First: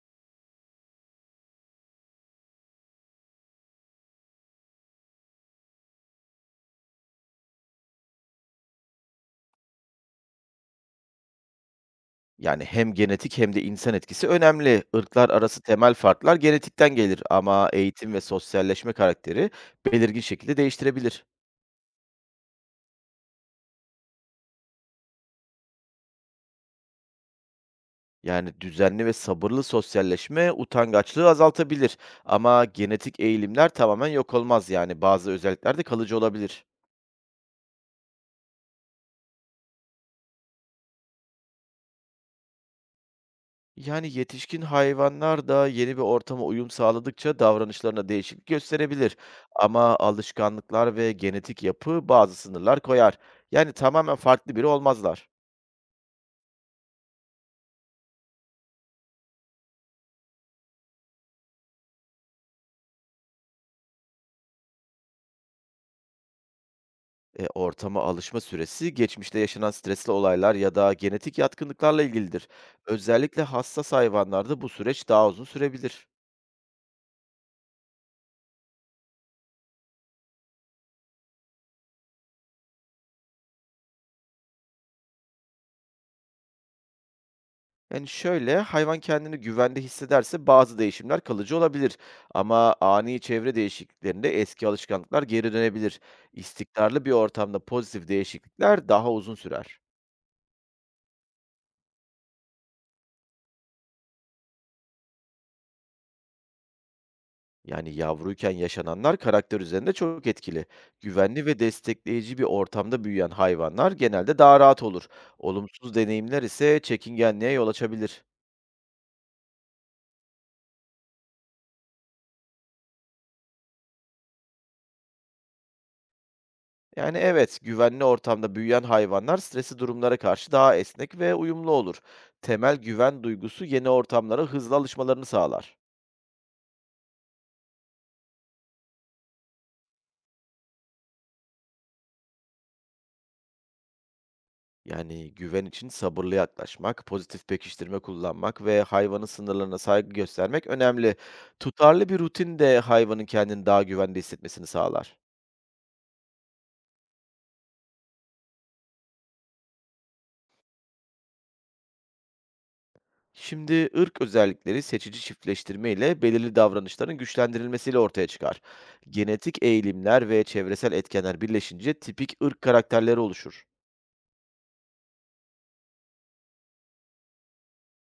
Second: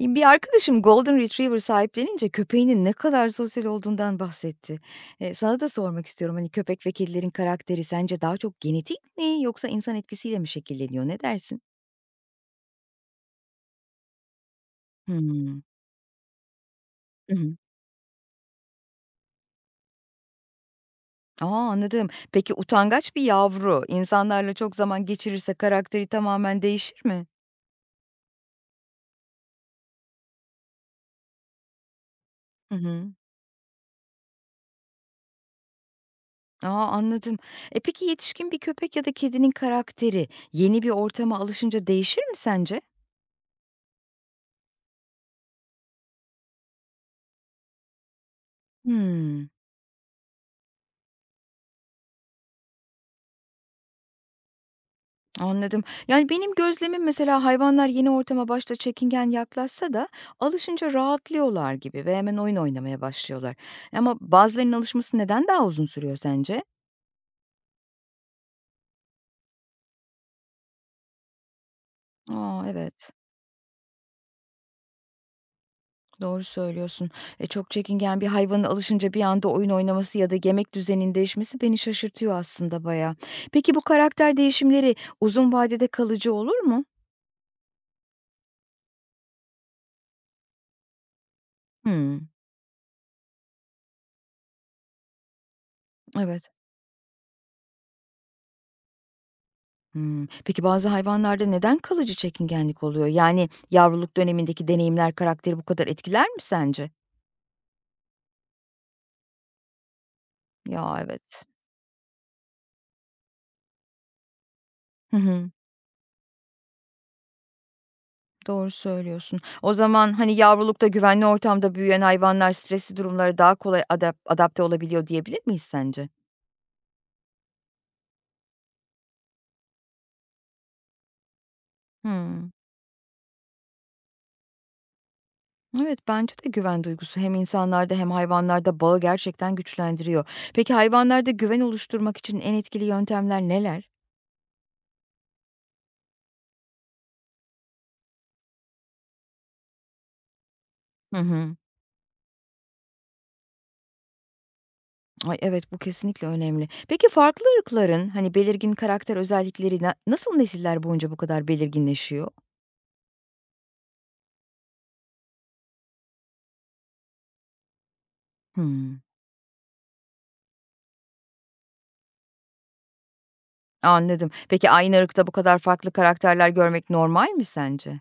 Bir arkadaşım golden retriever sahiplenince köpeğinin ne kadar sosyal olduğundan bahsetti. Sana da sormak istiyorum, hani, köpek ve kedilerin karakteri sence daha çok genetik mi yoksa insan etkisiyle mi şekilleniyor? Ne dersin? Yani, hem genetik hem de insan etkisi önemli. Irklar arası Hımm. temel farklar genetikten gelir Hı hı. ama eğitim ve sosyalleşme karakteri belirgin şekilde değiştirebilir. Anladım. Peki utangaç bir yavru insanlarla çok zaman geçirirse karakteri tamamen değişir mi? Yani, düzenli ve sabırlı sosyalleşme utangaçlığı azaltabilir ama Hı hı. genetik eğilimler tamamen yok olmaz, yani, bazı özellikler de kalıcı olabilir. A, anladım. Peki yetişkin bir köpek ya da kedinin karakteri yeni bir ortama alışınca değişir mi sence? Yani, yetişkin hayvanlar da yeni bir ortama uyum sağladıkça davranışlarına değişiklik gösterebilir Hımm. ama alışkanlıklar ve genetik yapı bazı sınırlar koyar. Yani, tamamen farklı biri olmazlar. Anladım. Yani, benim gözlemim mesela hayvanlar yeni ortama başta çekingen yaklaşsa da alışınca rahatlıyorlar gibi ve hemen oyun oynamaya başlıyorlar. Ama bazılarının alışması neden daha uzun sürüyor sence? Ortama alışma süresi geçmişte yaşanan stresli olaylar ya da genetik yatkınlıklarla ilgilidir. A, evet. Özellikle hassas hayvanlarda bu süreç daha uzun sürebilir. Doğru söylüyorsun. Çok çekingen bir hayvanın alışınca bir anda oyun oynaması ya da yemek düzeninin değişmesi beni şaşırtıyor aslında baya. Peki bu karakter değişimleri uzun vadede kalıcı olur mu? Yani şöyle, hayvan kendini güvende hissederse bazı değişimler kalıcı olabilir. Hımm. Ama ani çevre değişikliklerinde eski alışkanlıklar geri dönebilir. Evet. İstikrarlı bir ortamda pozitif değişiklikler daha uzun sürer. Hımm. Peki bazı hayvanlarda neden kalıcı çekingenlik oluyor? Yani yavruluk dönemindeki deneyimler karakteri bu kadar etkiler mi sence? Yani yavruyken yaşananlar karakter üzerinde çok etkili. Ya, evet. Güvenli ve destekleyici bir ortamda büyüyen hayvanlar genelde daha rahat olur. Hı hı. Olumsuz deneyimler ise çekingenliğe yol açabilir. Doğru söylüyorsun. O zaman, hani, yavrulukta güvenli ortamda büyüyen hayvanlar stresli durumlara daha kolay adapte olabiliyor diyebilir miyiz sence? Yani evet, güvenli ortamda büyüyen hayvanlar stresli durumlara karşı daha esnek ve uyumlu olur. Hımm. Temel güven duygusu yeni ortamlara hızlı alışmalarını sağlar. Evet, bence de güven duygusu hem insanlarda hem hayvanlarda bağı gerçekten güçlendiriyor. Peki hayvanlarda güven oluşturmak için en etkili yöntemler neler? Yani güven için sabırlı yaklaşmak, pozitif pekiştirme kullanmak ve hayvanın sınırlarına saygı göstermek önemli. Hı hı. Tutarlı bir rutin de hayvanın kendini daha güvende hissetmesini sağlar. Ay, evet, bu kesinlikle önemli. Peki farklı ırkların, hani, belirgin karakter özellikleri nasıl nesiller boyunca bu kadar belirginleşiyor? Şimdi ırk özellikleri seçici çiftleştirme ile belirli davranışların güçlendirilmesiyle ortaya çıkar. Hımm, Genetik eğilimler ve çevresel etkenler birleşince tipik ırk karakterleri oluşur. anladım. Peki aynı ırkta bu kadar farklı karakterler görmek normal mi sence?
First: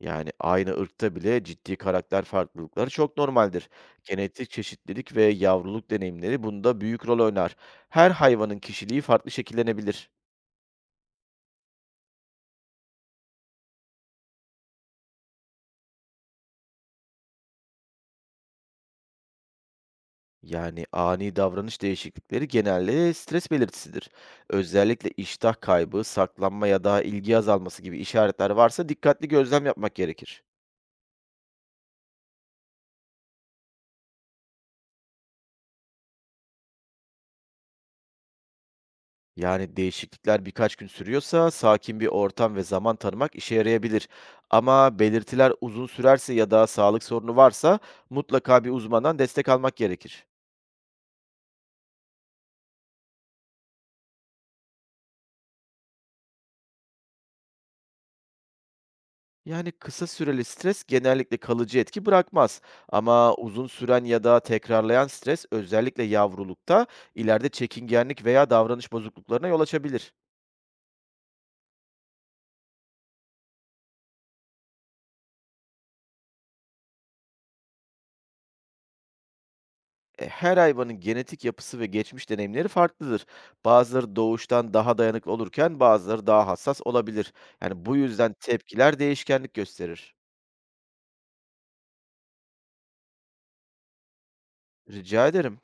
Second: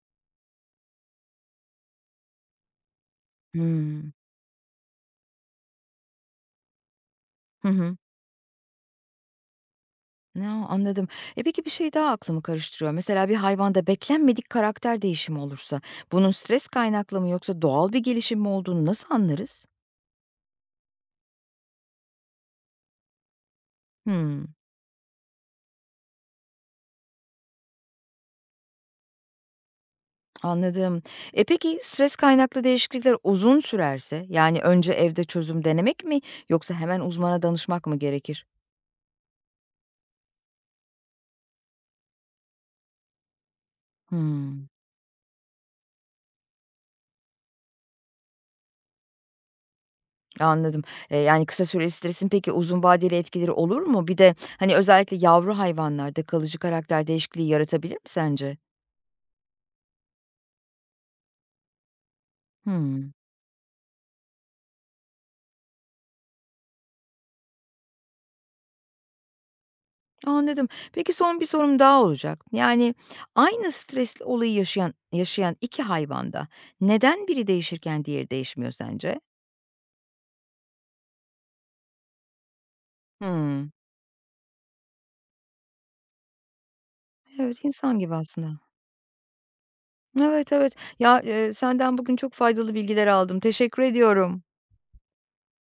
Yani aynı ırkta bile ciddi karakter farklılıkları çok normaldir. Hımm. Genetik çeşitlilik ve yavruluk deneyimleri bunda büyük rol oynar. Hı hı. Her hayvanın kişiliği farklı şekillenebilir. Ne? Anladım. Peki bir şey daha aklımı karıştırıyor. Mesela bir hayvanda beklenmedik karakter değişimi olursa bunun stres kaynaklı mı yoksa doğal bir gelişim mi olduğunu nasıl anlarız? Yani ani davranış değişiklikleri genelde stres belirtisidir. Hımm. Özellikle iştah kaybı, saklanma ya da ilgi azalması gibi işaretler varsa dikkatli gözlem yapmak gerekir. Anladım. Peki stres kaynaklı değişiklikler uzun sürerse, yani önce evde çözüm denemek mi yoksa hemen uzmana danışmak mı gerekir? Yani değişiklikler birkaç gün sürüyorsa sakin bir ortam ve zaman tanımak işe yarayabilir. Hımm, Ama belirtiler uzun sürerse ya da sağlık sorunu varsa mutlaka bir uzmandan destek almak gerekir. anladım. Yani kısa süreli stresin peki uzun vadeli etkileri olur mu? Bir de, hani, özellikle yavru hayvanlarda kalıcı karakter değişikliği yaratabilir mi sence? Yani kısa süreli stres genellikle kalıcı etki bırakmaz. Hımm, Ama uzun süren ya da tekrarlayan stres özellikle yavrulukta ileride çekingenlik veya davranış bozukluklarına yol açabilir. anladım. Peki son bir sorum daha olacak. Yani aynı stresli olayı yaşayan 2 hayvanda neden biri değişirken diğeri değişmiyor sence? Her hayvanın genetik yapısı ve geçmiş deneyimleri farklıdır. Hımm. Bazıları doğuştan daha dayanıklı olurken bazıları daha hassas olabilir. Evet, Yani bu insan gibi yüzden aslında. tepkiler değişkenlik gösterir. Evet, evet. Ya, senden bugün çok faydalı bilgiler aldım. Teşekkür ediyorum. Rica ederim.